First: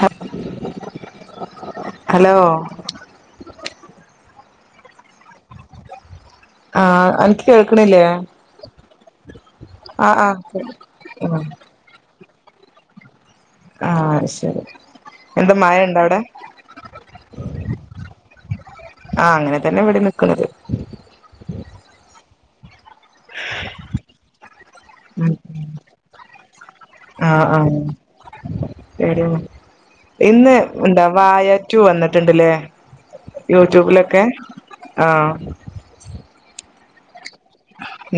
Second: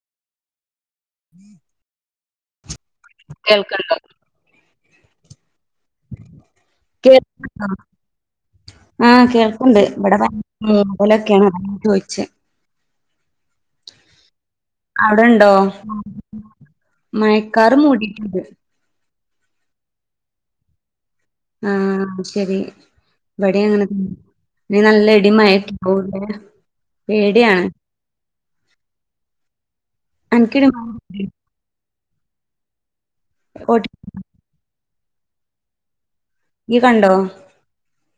ന്ത ഹലോ കേൾക്ക്ണ്ടോ ആഹ് അൻക്ക് കേൾക്ക്ണ്ടോ കേൾക്ക്ണില്ലേ ആഹ് കേൾക്ണ്ട് ഇപടെ പ ഉം ഓലക്കേണ് ചോയ്ച് ആഹ് അത്ശരി എന്താ മയെണ്ടവ്ടെ മയക്കാറ് മൂടിറ്റ്ണ്ട് ആഹ് അങ്ങനെ തന്നെ ഇവിടിം നിക്ക്ണത് ആഹ് ശരി വ്വെടിഅങ്ങനെ ഇഞ് നല്ല ഉം ഇടിം മയക്കെ ഔ എന്തയ്ക്കാരം പേട്യാണ് പേട്യാവോ ഇന്ന് അനക്കിടി എന്താ മഴ വായ റ്റു വന്ന് ട്ട്ണ്ടലേ യൂറ്റൂബ് ലൊക്കെ ആഹ് യ്യ് കണ്ടോ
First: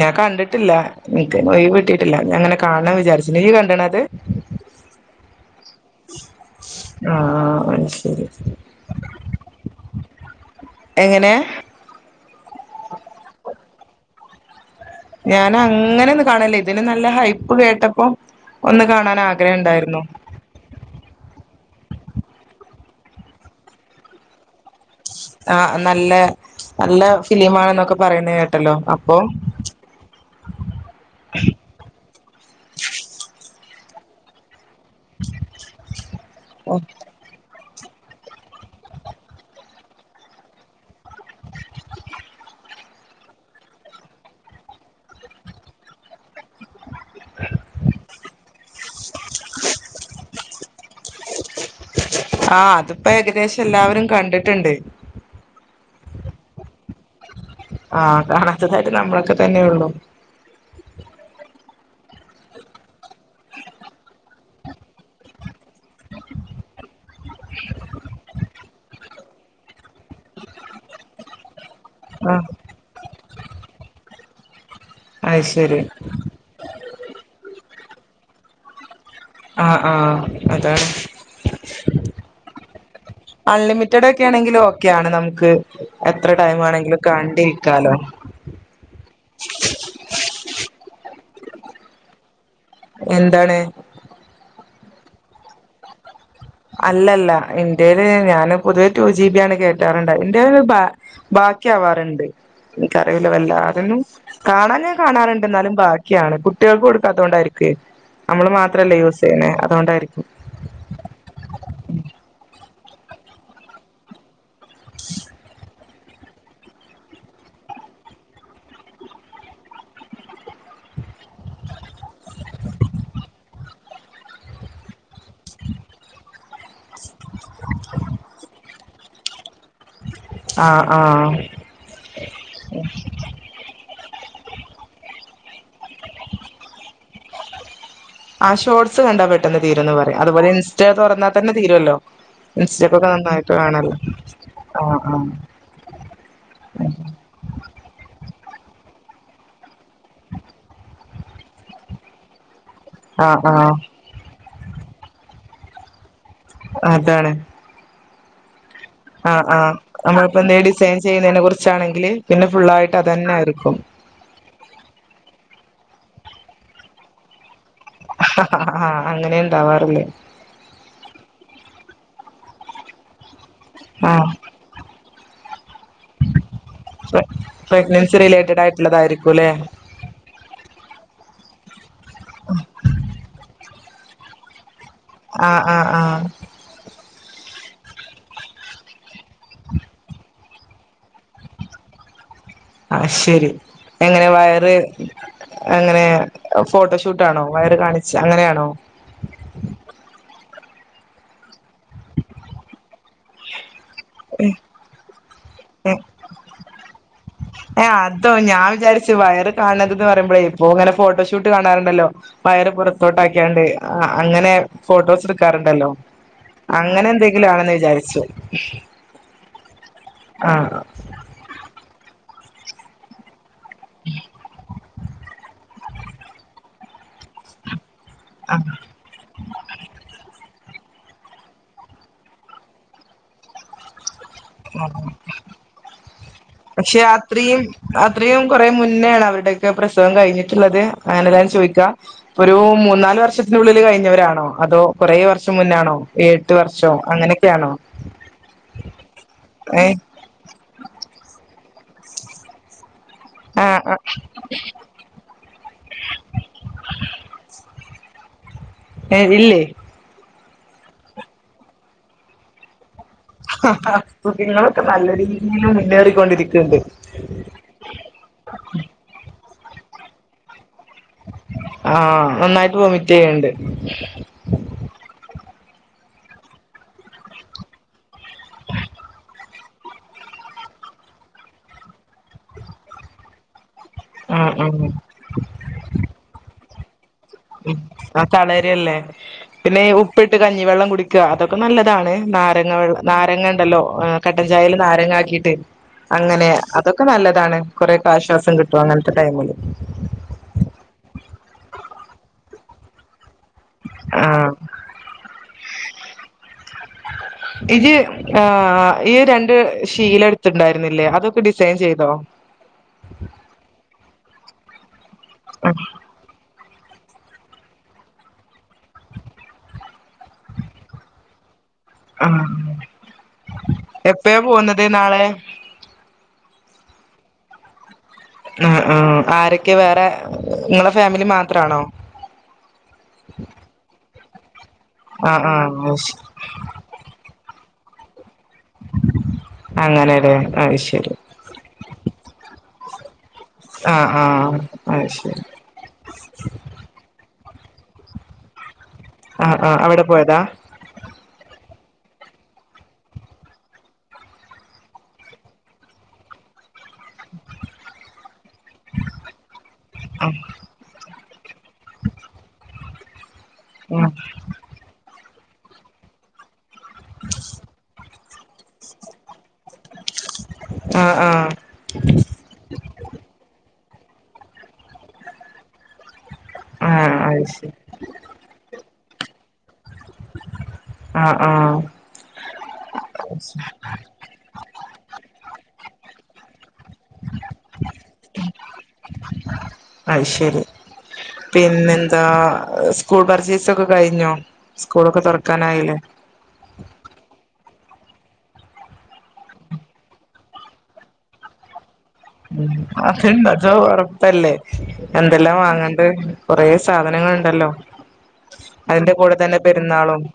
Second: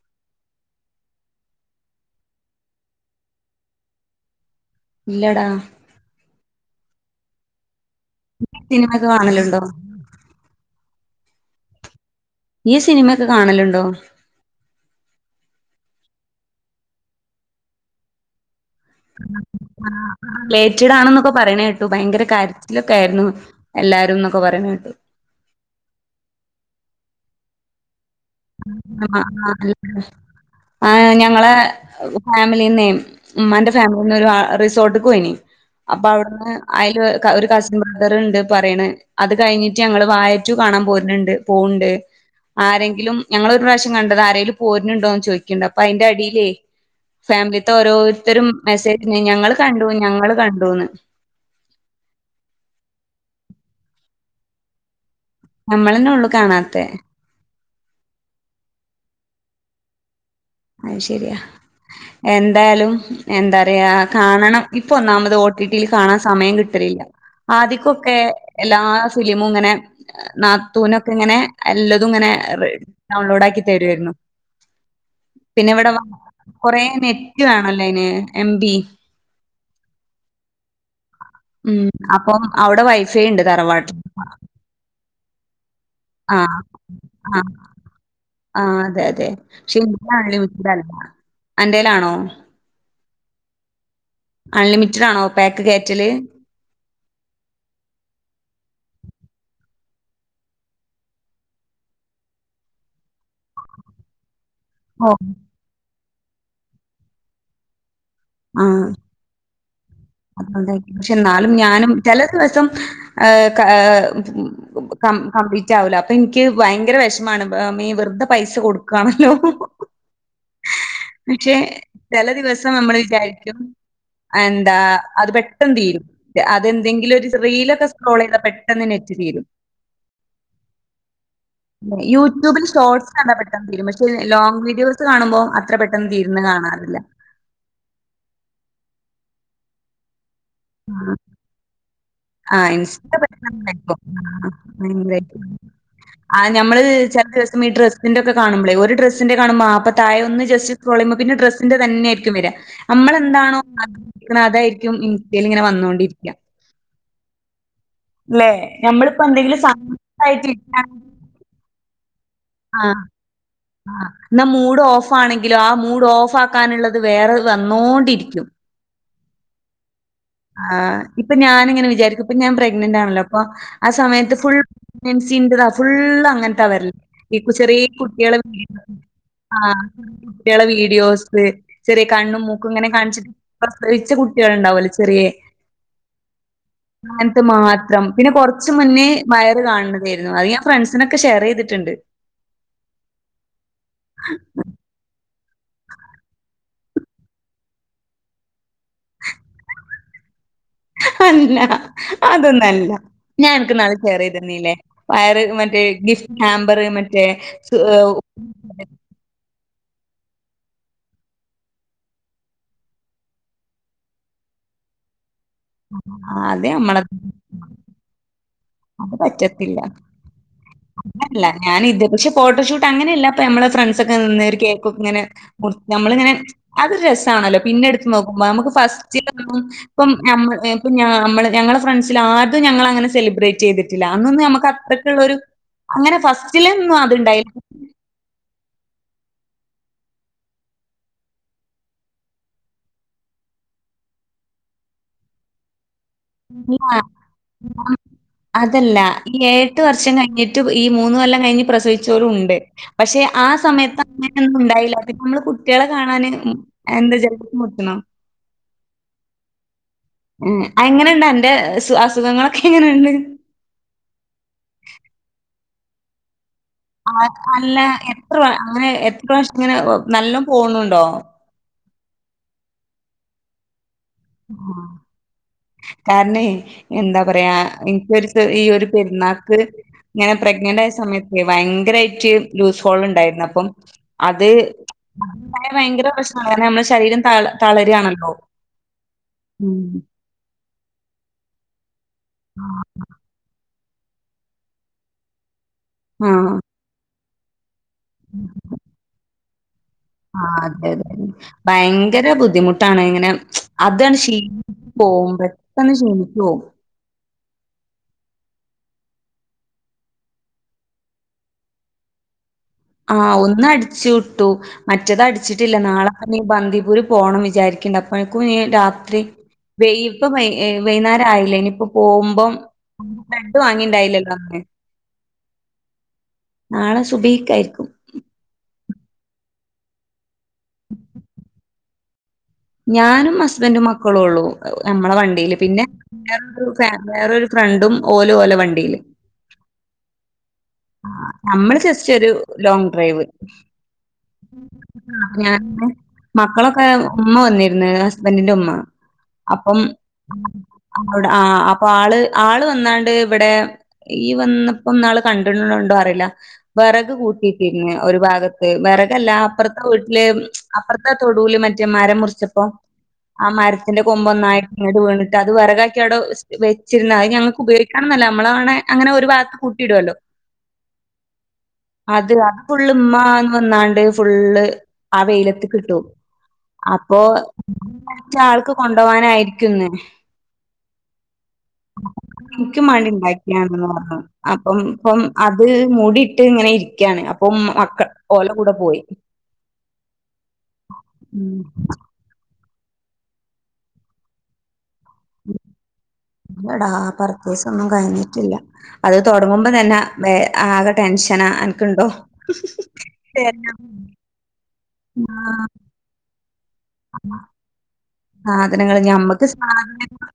ഞാ കണ്ട്ട്ടില്ല എൻക്ക് ഒയ്‌വ്ട്ടിട്ടില്ല ഞാ അങ്ങനെ കാൺണം വിജാരിച്ചു നീയ് കണ്ടണത് ഇല്ലടാ ആഹ് അത്ശരി ത്തിനിമക്കെ കാണല്ണ്ടോ എങ്ങനെ യ് സിനിമക്കെ കാണല്ണ്ടോ ഞാനഅങ്ങനെന്നും കാണല് ഇതിന് നല്ല ഹൈപ്പ് കേട്ടപ്പോ ഒന്ന് കാണാനാഗ്രഹണ്ടായിര്ന്നു ആഹ് ലേറ്റഡാണെന്നൊക്കെ പറിണേ ട്ടു പയങ്കര കാര്ച്ലൊക്കാര്ന്നു എല്ലാരും ന്നൊക്കെ പറിണേട്ടു ആഹ് നല്ല നല്ല ഫിലിമാണെന്നൊക്കെ പറിണേ ആഹ് ആഹ് ആഹ് ഞങ്ങളെ ഫാമിലീന്നേ മ്മാന്റെ ഫാമിലിന്നൊരു ആഹ് തോട്ട് ക്കോയ്നി അപ്പ അവ്ട്ന്ന് ഐൻ്റെ ക ഒര്കഷ് ബ്രദറ്ണ്ട് പറിണ് അത് കയ്ഞ്ഞിറ്റങ്ങള് വായറ്റു കാണാമ്പോര്ന്ണ്ട് പോണ്ട് ആരെങ്കിലും ഞങ്ങള് ഒര് പ്രാശ്യം കണ്ടതാ ആരെേലും പോര്ന്ണ്ടോന്ന് ചോയ്ക്യണ്ട് അപ്പയ്ന്റെ അടീലേ ഫാമിലീത്തെ ഓരോര്ത്തരും മെസേജ് ഞങ്ങള്കണ്ടു ഞങ്ങള്കണ്ടൂന്ന് ആഹ് അത്പ്പേകദേശല്ലാവരും കണ്ട് ട്ട്ണ്ട് നമ്മളെന്നെള്ളു കാണാത്തേ ആഹ് കാണാത്തതായിട്ട് നമ്മളക്കെ തന്നെയൊള്ളു ഐ ശരിയാ എന്തായാലും എന്താറിയാ കാണണം ഇപ്പൊ ഒന്നാമത് ഓട്ടിപില് കാണാൻ സമയം കിട്ടലില്ല ആദിക്കൊക്കെ എല്ലാ ഫിലിമുങ്ങനെ നാത്തൂനൊക്കെ ങ്ങനെ എല്ലതും ങ്ങനെ ആ റട് ഡൗൺലോഡാക്കി തര്യോര്ന്നു അത് പിന്നെ ശരി ഇവടെ വ കൊറെ നെറ്റ് വേണല്ലോയ്ന് എം ബി ആഹ് ആഹ് അതാണ് ഉം അപ്പം അവിടെ വൈഫൈ ഉണ്ട് തറവാട്ടില്. അൺലിമിറ്റഡക്കെണങ്കില് ഓക്കെയാണ് നമുക്ക് എത്ര ആഹ് ടൈം ആണെങ്കിലും ആഹ് കണ്ടിരിക്കാലോ ആഹ് അതെ അതെ പക്ഷെ ഇന്റെ അൺലിമിറ്റഡ് അല്ല അന്റേലാണോ എന്താണ് അൺലിമിറ്റഡ് ആണോ പാക്ക് കേറ്റല് അല്ലല്ല ഇന്റേല് ഞാന് പൊതുവെ ടു ജിബി ആണ് കേറ്റാറുണ്ടായെ ഇന്റെല് ബാ ബാക്കിയാവാറ്ണ്ട് എനിക്കറീല വല്ലാതൊന്നും കാണാൻ ഞാൻ ഓഹ് കാണാറുണ്ട് എന്നാലും ബാക്കിയാണ് കുട്ട്യാൾക്ക് കൊടുക്കാത്തത് കൊണ്ടായിരിക്കേ നമ്മള് മാത്രല്ലേ യൂസ് ചെയ്യ്ന്നേ അതോണ്ടായിരിക്കും അതുകൊണ്ടായിരിക്കും പക്ഷെ ന്നാലും ഞാനും ചെല ദിവസം ഏഹ് കഹ് കം കംപ്ലീറ്റ് ആവൂല അപ്പം ഇൻക്ക് ഭായങ്കര വെഷമാണ് ബ് മ്മേ വെറ്തെ പൈസ കൊടുക്കാണല്ലോ ഇന്നിട്ട് ചെല ദിവസം നമ്മൾ വിചാരിക്കും എന്താ അത് പെട്ടെന്ന് തീരും അതെന്തെങ്കി ഒരു റീലൊക്കെ സ്ക്രോൾ ചെയ്താൽ പെട്ടെന്ന് നെറ്റ് തീരും ആഹ് ആഹ് യൂട്യൂബിൽ ഷോട്ട്സ് കണ്ടാ പെട്ടെന്ന് തീരും പക്ഷേ ലോങ് വീഡിയോസ് കാണുമ്പോം അ അത്ര പെട്ടെന്ന് തീരുന്ന കാണാറില്ല ആഹ ഷോർട്സ് കണ്ടാ പെട്ടെന്ന് തീരുന്ന് പറയും അതുപോലെ ഇൻസ്റ്റ ആഹ്. തുറന്നാ തന്നെ തീരുല്ലോ ആഹ് ഇൻസ്റ്റ പെട്ടന്ന് ആഹ് [unintelligible] ആഹ് ഞമ്മള് ചെല ദിവസം ഈ ഡ്രസ്സ്‌ അതിന്റെക്ക കാണുമ്പളേ ഒരു ഡ്രസ്സിൻന്റെ ന്റെ ഒക്കെ കാണുമ്പളേ അപ്പൊ തായെ ഒന്ന് ജസ്റ്റ്‌ സ്ക്രോൾ ചെയ്യുമ്പോ പിന്നെ ഡ്രസ്സിന്റെ തന്നെരിക്കും വരാ ആഹ് ആഹ് നമ്മളെന്താണോ ആഹ് ആഗ്രഹിക്കുന്നത് അതായിരിക്കും ഇൻസ്റ്റയിൽ ഇങ്ങനെ വന്നോണ്ടിരിക്ക അതാണ് ല്ലെ ഞമ്മൾ ആഹ് ആഹ് നമ്മളിപ്പൊ എന്തേലും ഡിസൈൻ ചെയ്യുന്നതിനെ കുറിച്ചാണെങ്കില് പിന്നെ ഫുള്ളായിട്ട് ആഹ് അതെന്നെ ആയിരിക്കും ആഹ് ഇന്നാ മൂഡ് ഓഫ് ആണെങ്കിലോ ആ മൂഡ് ഓഫ് ആക്കാനുള്ളത് വേറെ വന്നോണ്ടിരിക്കും ഹ് ഹ ഹ ആഹ് അങ്ങനെ ഇണ്ടാവാറ്ള്ളേ ആഹ് ഇപ്പൊ ഞാനിങ്ങനെ വിചാരിക്കും ഇപ്പം ഞാൻ പ്രഗ്നന്റാണല്ലോ അപ്പൊ ആഹ് സമയത്ത് ഫുൾ പ്രഗ്നൻസിന്റതാ ഫുള്ള് അങ്ങൻത്താ വരല് ഇപ്പൊ ചെറീ പ്രഗ്നൻസി കുട്ട്യാള് റിലേറ്റഡ് [unintelligible] ആയിട്ടുള്ളതായിരിക്കുംല്ലേ ആഹ് കുട്ട്യാളെ വീഡിയോസ് ചെറിയ കണ്ണും മൂക്കും ഇങ്ങനെ കാണിച്ചിട്ട് പ്രസവിച്ച കുട്ട്യാളുണ്ടാവൊല്ലൊ ച ആഹ് ആഹ ആഹ അങ്ങനത്തെ മാത്രം പിന്നെ കൊറച്ച് മുന്നേ വയറ് കാണ്തേരുന്നു അത് ഞാൻ ഫ്രണ്ട്സിനൊക്കെ ഷെയർ ചെയ്തിട്ട്ണ്ട് ആഹ് ശരി എങ്ങനെ വയറ് എങ്ങനെ ഫോട്ടോഷൂട്ടാണോ വയറ് കാണിച്ച് അങ്ങനെ ആണോ അല്ല അതൊന്നല്ല ഞാൻ അനക്ക് ഇന്നാള് ഷെയറ് ചെയ്ത് തന്നില്ലേ വയറ് മറ്റേ ഗിഫ്റ്റ് ഹാമ്പർ മറ്റേ സ് ഏഹ് അതോ ഞാൻ വിചാരിച്ചു വയറ് കാണണതന്ന് പറയുമ്പളെ ഇപ്പൊ ഇങ്ങനെ ഫോട്ടോഷൂട്ട് കാണാറ്ണ്ടല്ലോ വയറ് പുറത്തോട്ടാക്കിയാണ്ട് ആഹ് അങ്ങനെ ഫോട്ടോസ് എട് ക്കാറുണ്ടല്ലോ അത് നമ്മളെ അങ്ങനെന്തെങ്കിലും ആണെന്ന് വിചാരിച്ച് അത് പറ്റത്തില്ല ആഹ് അങ്ങനെയല്ല ഞാൻ ഇത് പക്ഷെ ഫോട്ടോഷൂട്ട് അങ്ങനെയല്ല ഇപ്പ ഞമ്മളെ ഫ്രണ്ട്സ് ഒക്കെ നിന്ന് ഒരു കേക്കൊക്കെ ഇങ്ങനെ മുറി നമ്മളിങ്ങനെ അതൊരു രസാണല്ലോ പിന്നെ എടുത്ത് നോക്കുമ്പോ ആഹ് നമുക്ക് ഫസ്റ്റിലൊന്നും ഇപ്പം ഞമ്മ ഞമ്മള് ഞങ്ങളെ ഫ്രണ്ട്സിൽ ആര്തും ഞങ്ങള് അങ്ങനെ സെലിബ്രേറ്റ് ചെയ്തിട്ടില്ല അന്നൊന്നും ഞമ്മക്ക് അത്രയ്ക്കുള്ളരു അങ്ങനെ ഫസ്റ്റില് ഒന്നും പക്ഷെ അത്ണ്ടായില്ല അത്രയും അത്രയും കുറേ മുന്നേണ് അവരുടെയൊക്കെ പ്രസവം കഴിഞ്ഞിട്ടുള്ളത് അങ്ങനെ ഞാൻ ചോയിക്കാ ഒരു മൂന്നാല് വർഷത്തിനുള്ളില് കഴിഞ്ഞവരാണോ അതോ കുറേ വർഷം മുന്നാണോ എഴെട്ട് വർഷം അങ്ങനെക്കെ ആണോ ആഹ്. അതല്ല ഈ ഏഴ് എട്ട് വർഷം കഴിഞ്ഞി ട്ട് ഈ മൂന്ന് കൊല്ലാം കഴിഞ്ഞ് പ്രസവിച്ചോലും ഉണ്ട് പക്ഷെ ആ ആഹ് സമയത്ത് ആഹ് അങ്ങ നൊന്നും ഉണ്ടായില്ല പിന്നെ നമ്മള് കുട്ടികളെ കാണാൻ എന്താ [unintelligible] മുക്കണം ഏഹ് ഇല്ലേ ഉം എങ്ങനെയുണ്ട് അന്റെ അസുഖങ്ങളൊക്കെ എങ്ങനെയുണ്ട് അസുഖങ്ങളൊക്കെ നല്ല രീതിൽ മുന്നേറിക്കൊണ്ടിരിക്ക്ണ്ട് ആഹ് അല്ല എത്ര അങ്ങനെ എത്ര പ്രാവശ്യം ഇങ്ങനെ നല്ലോ പോണുണ്ടോ ആഹ് നന്നായിട്ട് വൊമിറ്റെയ്യണ്ട് ആഹ് കാരണേ എന്താ പറയാ എനിക്കൊരു ഈ ഒരു പെരുന്നാക്ക് ഇങ്ങനെ പ്രഗ്നന്റ് ആയ സമയത്ത് ഭയങ്കരായിട്ട് ലൂസ് ഹോൾ ഉണ്ടായിരുന്നു അപ്പം അത് ആഹ് ആഹ് ഉണ്ടായ ഭയങ്കര പ്രശ്ന കാരണം നമ്മളെ ശരീരം തള ഉം ആഹ് തളരാണല്ലോ. തളരല്ലേ ഉം. പിന്നെ ഉപ്പിട്ട് കഞ്ഞിവെള്ളം കുടിക്കുക അതൊക്കെ നല്ലതാണ് നാരങ്ങ വെ നാരങ്ങ ഉണ്ടല്ലോ കട്ടൻചായേൽ നാരങ്ങ ആക്കിട്ട് ആ. അങ്ങനെ അതൊക്കെ നല്ലതാണ് കൊറെക്കെ ആശ്വാസം കിട്ടും അങ്ങനത്തെ ടൈമില് ആഹ് അതെതെ ഭയങ്കര ബുദ്ധിമുട്ടാണ് ഇങ്ങനെ അതാണ് ആഹ് ക്ഷീണി പോവും പെട്ടെന്ന് ക്ഷീണിച്ച് പോവും ഇത് ആഹ് ഈ രണ്ട് ഷീല എടുത്തിണ്ടായിരുന്നില്ലേ അതൊക്കെ ഡിസൈൻ ചെയ്തോ ആഹ് ഒന്ന് അടിച്ചു ഇട്ടു മറ്റത് അടിച്ചിട്ടില്ല നാളെ നി ബന്ദിപൂര് പോണം വിചാരിക്ക്ണ്ട് അപ്പഴേക്കും ഇനി രാത്രി വയ് ഇപ്പ വയ് വൈകുന്നേരയില്ലേ ഇനിപ്പോ ആഹ് പോവുമമ്പം [unintelligible] വാങ്ങിണ്ടായില്ലല്ലോ എപ്പഴാ അന്ന് പോകുന്നത് നാളെ നാളെ സുബീക്കാരി ഉം ഉം ആരൊക്കെ വേറെ നിങ്ങളെ ഫാമിലി മാത്രണോ ഞാനും ഹസ്ബന്റും മക്കളും ഉള്ളു നമ്മള ആഹ് വണ്ടിയില് പിന്നെ ആഹ് വേറൊരു ഫ വേറൊരു ഫ്രണ്ടും ഒലും ഒല വണ്ടിയില് അങ്ങനെല്ലേ അത് ശരി നമ്മള് ജസ്റ്റ്‌ ഒരു ലോങ്ങ്‌ ഡ്രൈവ് ആഹ് ആഹ് അത് ശരി [unintelligible] മക്കളൊക്കെ ഉമ്മ വന്നിരുന്നു ഹസ്ബൻന്റിന്റെ ഉമ്മ ആഹ് അപ്പം ആഹ് അവിടെ പോയതാ അവിട ആഹ് അപ്പൊ ആള് ആള് വന്നാണ്ട് ഇവിടെ ഇയ്യ് വന്നപ്പം ഇന്നാള് കണ്ടിട്ടുണ്ടോ അറിയില്ല വിറക് കൂട്ടിയിട്ടിരുന്ന് ഒരു ഭാഗ ത്ത് വിറകല്ല അപ്പുറത്തെ വീട്ടില് ആഹ് അപ്പുറത്തെ തൊടുല് മറ്റേ മരം മുറിച്ചപ്പോ ആ മരത്തിന്റെ കൊമ്പ് ഒന്നായിട്ട് ഇങ്ങട് വീണിട്ട് അത് വിറകാക്കി അവിടെ വെച്ചിരുന്ന അത് ഞങ്ങക്ക് ഉപയോഗി [unintelligible] നമ്മളാണെ അങ്ങനെ ഒരു ഭാഗത്ത് കൂട്ടിയിടുവല്ലോ ആഹ് ആഹ് അത് അ ഫുള്ളും ഉമ്മന്ന് വന്നാണ്ട് ഫുള്ള് ആ വെയിലത്തിക്കിട്ടു ആഹ് അപ്പൊ ആഹ് അത് ശരി [inaudible] ആൾക്ക് കൊണ്ടുപോകാനയിരിക്കുന്ന് ആഹ് ആഹ് ക്കും വേണ്ടി ഉണ്ടാക്കിയണെന്ന് പറഞ്ഞു അപ്പം ഇപ്പം അത് മൂടിയിട്ട് ഇങ്ങനെ ഇരിക്കാണ് അപ്പം മക്കൾ ഒല കൂടെ പോയി അയ്ശെരി ഉം പിന്നെന്താ സ് കൂൾ പർച്ചേസൊക്കെ കഴിഞ്ഞോ സ്കൂളൊക്കെ തുറക്കാനായില്ലേ ഇല്ലടാ പർച്ചെയ്‌സ് ഒന്നും കഴിഞ്ഞിട്ടില്ല അത് തൊടങ്ങുമ്പം തന്ന ആകെ ടെൻഷനാ അനക്ക്ണ്ടോ ഉം അതെന്താച്ചാ തരണം പുറത്തല്ലേ എന്തെല്ല ആഹ് വാങ്ങണ്ട് കുറേ സാധനങ്ങൾ ഉണ്ടല്ലോ സാധനങ്ങൾ ഞമ്മക്ക് പെരുന്നാളും സാധനങ്ങള്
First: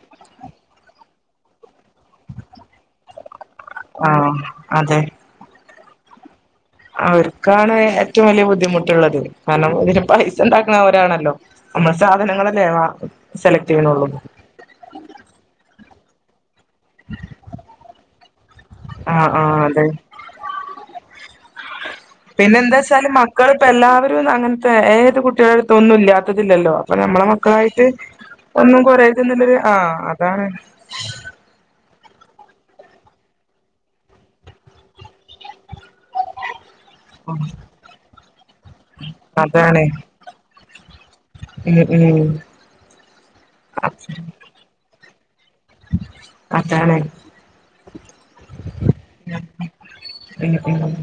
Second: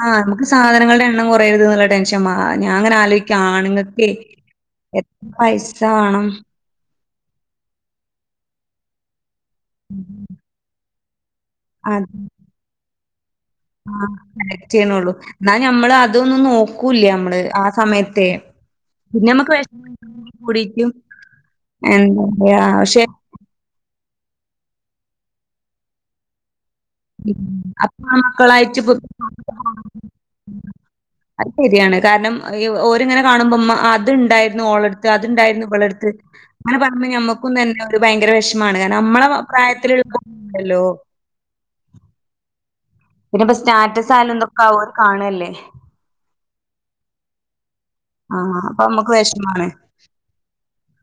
ആഹ് മ്മുക്ക് സാധനങ്ങളുടെ എണ്ണം കുറയരുത് എന്നുള്ള ടെൻ [unintelligible] ഞാൻ ഇങ്ങനെ ആലോയിക്കും ആണുങ്ങക്കെ ആഹ് അതെ എത്ര പൈസ വേണം അവർക്കാണ് ഏറ്റവും വലിയ ബുദ്ധിമുട്ടുള്ളത് കാരണം ഇതിന് പൈസ ഉണ്ടാക്കുന്ന അവരാണല്ലോ നമ്മള് അത് സാധനങ്ങളല്ലേ വാ സെലക്ട് ആഹ് ചെയ്യണുള്ളൂ കളക്റ്റ് ചെയ്യ്ണൊള്ളൂ എന്നാ ഞമ്മൾ അതൊന്ന് നോ ക്കൂല്ല്യ നമ്മള് ആ സമയത്തെ പിന്നെ ആഹ് നമ്മുക്ക് ആഹ് അതെ വിഷമം [inaudible] കൂടിട്ട് എന്താ പറയാ പക്ഷെ മക്കളിപ്പ എല്ലാവരും അങ്ങനത്തെ ഏത് കുട്ടികളടുത്തും ഒന്നും ഇല്ലാത്തതില്ലല്ലോ അപ്പൊ നമ്മളെ മക്കളായിട്ട് അപ്പ ഒന്നും മക്കളായിട്ട് പ് കൊറെയരുത് ന്ന്ള്ളൊരു ആഹ് അതാണ് അത് ശെരിയാണ് കാരണം ഓരിങ്ങനെ കാണുമ്പോ മ്മ അത്ണ്ടായിരുന്നു ഓളെടുത്ത് അത്ണ്ടായിരുന്നു ഇവളെടുത്ത് [inaudible] അങ്ങനെ പറുമ്പോ ഞമ്മക്കും തന്നെ ഒരു ഭയങ്കര വെഷമാണ് കാരണം നമ്മളെ അതാണ് പ്രായത്തിൽ ഉൾക്കാ [unintelligible] ണ്ടല്ലോ ഉം ഉം പിന്നെ ഇപ്പ സ്റ്റാറ്റസ് ആയാലും ഇതോക്കെ ഓര് കാണല്ലേ അതാണ് ആഹ് അപ്പൊ നമ്മക്ക് വെഷമാണ് ഉം ഉം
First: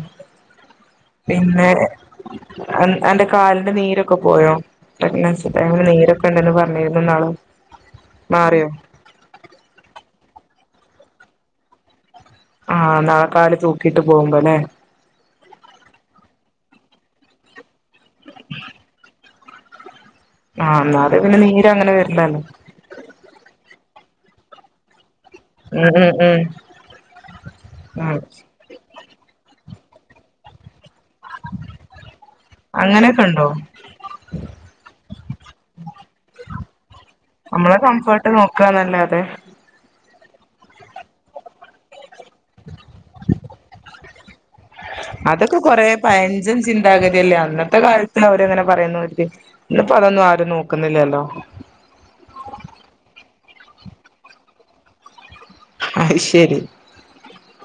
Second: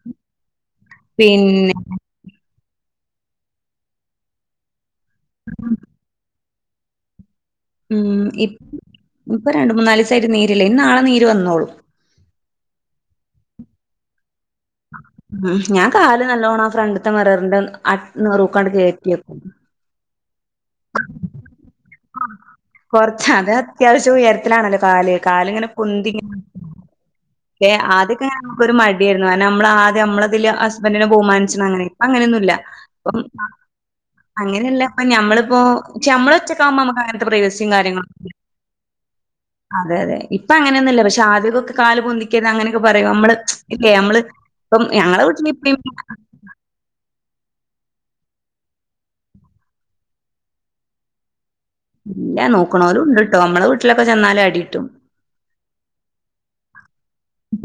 പിന്നെ അൻ അന്റെ കാലിന്റെ നീരൊക്കെ പോയോ പിന്നെ കാലുമ്മേ നീരൊക്കെ ഉണ്ടന്ന് പറഞ്ഞിരുന്നുന്നാള് ഉം ഇ ഇപ്പൊ രണ്ട് മൂന്നാലീസായിട്ട് നീരില്ല ഇനി നാളെ നീര് വന്നോളും ആഹ് നാളെ കാല് തൂക്കിട്ട് പോകുമ്പോല്ലേ ഉം ഞാൻ കാല് നല്ലോണ്ണം ആഹ് ഫ്രൻ്റ്ത്തെ മിററിൻ്റെ അഹ് നെറൂക്കാണ്ട് കേറ്റിക്കും ആഹ് എന്നാലും അത് പിന്നെ നീരങ്ങനെ വരില്ലല്ലോ കൊറച്ച അത് അത്യാവശ്യം ഉയരത്തിലാണല്ലോ കാല് കാലിങ്ങനെ ഉം ഉം പൊന്തിങ്ങ ഉം ലെ ഉം ആദ്യൊക്കെ നമക്കൊരു മടിയായിരുന്നു കാരണം നമ്മളാദ്യം നമ്മളതില് ഹസ് ബെൻ്റിനെ ബഹുമാനിച്ചണം അങ്ങനെ ഇപ്പ അങ്ങനെന്നുല്ല അങ്ങനെയൊക്കെ ഉണ്ടോ അങ്ങനെയല്ല പ്പ ഞമ്മളിപ്പോ ക്ഷെ നമ്മളൊറ്റക്കാകുമ്പോ നമുക്ക് അങ്ങനത്തെ പ്രൈവസിം കാര്യങ്ങളും ട്ട് നോക്കാന്നല്ലാതെ അതെ അതെ ഇപ്പ അങ്ങനൊന്നുല്ല പക്ഷെ ആദ്യകൊക്കെ കാല് പൊന്തി കത് അങ്ങനെക്കെ പറയും നമ്മള് ഇല്ലേ നമ്മള് ഇപ്പം ഞങ്ങളെ വീട്ടില് അതൊക്കെ ഇപ്പിം കൊറേ പഴഞ്ചൻ ചിന്താഗതിയല്ലേ അന്നത്തെ കാലത്ത് അവരെങ്ങനെ പറയുന്നു ഇന്ന്പ്പോ അതൊന്നും ആരും നോക്കുന്നില്ലല്ലോ ഇല്ല നോക്കണോലും ഉണ്ട്ട്ടോ നമ്മളെ വീട്ടിലൊക്കെ ചെന്നാല് അടികിട്ടും അയ് ശെരി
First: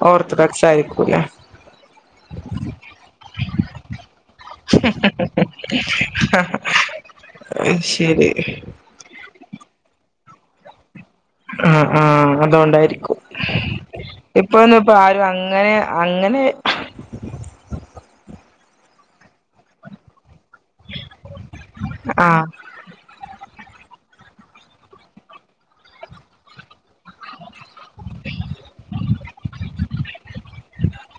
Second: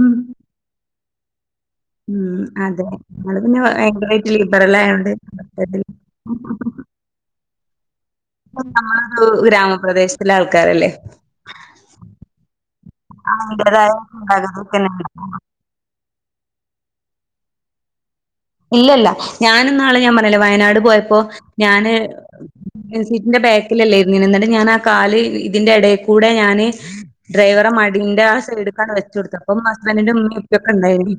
ഉം ഓർത്തഡോക്സായിരിക്കൂല്ലെ ഉം അതെ നിങ്ങള് പിന്നെ ഭയങ്കരമായിട്ട് ലിബറലായോണ്ട് അയ് ശെരി നമ്മളൊരു ഗ്രാമപ്രദേശത്ത്ള്ള ആൾക്കാരല്ലേ ആഹ് ആഹ് അതൊണ്ടായിരിക്കും അതിന്റേതായ ഇപ്പന്ന ഇപ്പ ചിന്താഗതിയൊക്കെന്നെണ്ട്. ആരും അങ്ങനെ അങ്ങനെ ഇല്ലല്ല ഞാൻ ഇന്നാള് ഞാൻ പറഞ്ഞില്ലേ വയനാട് പോയപ്പോ ഞാന് ആഹ് ഫ്രൻ്റ്സീറ്റിന്റെ ബാക്കിലല്ലേ ഇരുന്നീന്ന് എന്നിട്ട് ഞാൻ ആഹ് കാല് ഇതിന്റെ എടേക്കൂടെ ഞാന് ഡ്രൈവറെ മടിന്റെ ആ സൈഡക്കാണ് വെച്ചു കൊടുത്ത് അപ്പം ഹസ്ബൻഡിന്റെ ഉമ്മയും ഉപ്പയൊക്കെ ഉണ്ടായിന്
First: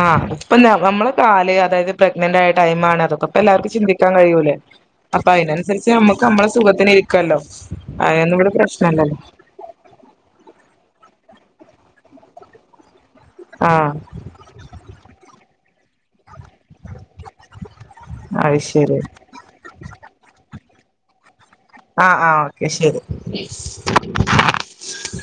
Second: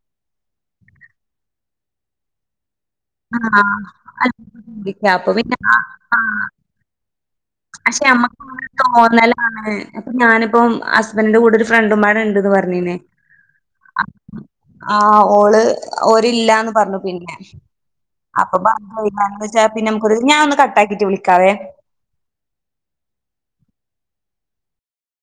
ആഹ് ഉപ്പൊല്ല നമ്മള് കാല് അതായത് പ്രഗ്നന്റ് ആയ ടൈമാണ് അതൊക്കെ അപ്പ എല്ലാർക്കും ആഹ് ചിന്തിക്കാൻ കഴിയൂലേ അപ്പൊ അതിനനുസരിച്ച് നമുക്ക് ആഹ് നമ്മളുടെ സുഖത്തിന് ഇരിക്കല്ലോ പക്ഷെ അതൊന്നും നമ്മക്ക് ഇവിടെ ഓരോ പ്രശ്നല്ലല്ലോ തോന്നല്ല ആണ് അപ്പൊ ഞാനിപ്പം ഹസ്ബൻഡറിന്റെ കൂടെ ഒരു ഫ്രണ്ടും പാടണ്ട്ന്ന് പറഞ്ഞിന് ആഹ് ആഹ് ഓള് ഒരില്ലന്ന് പറഞ്ഞു പിന്നെ അപ്പൊ അത് ശരി പറഞ്ഞു വി [unintelligible] ചാ പിന്നെ നമുക്കൊരു ഞാ ഒന്ന് കട്ടാക്കിട്ട് വിളിക്കാവേ ആഹ് ആഹ് ഓക്കെ ശരി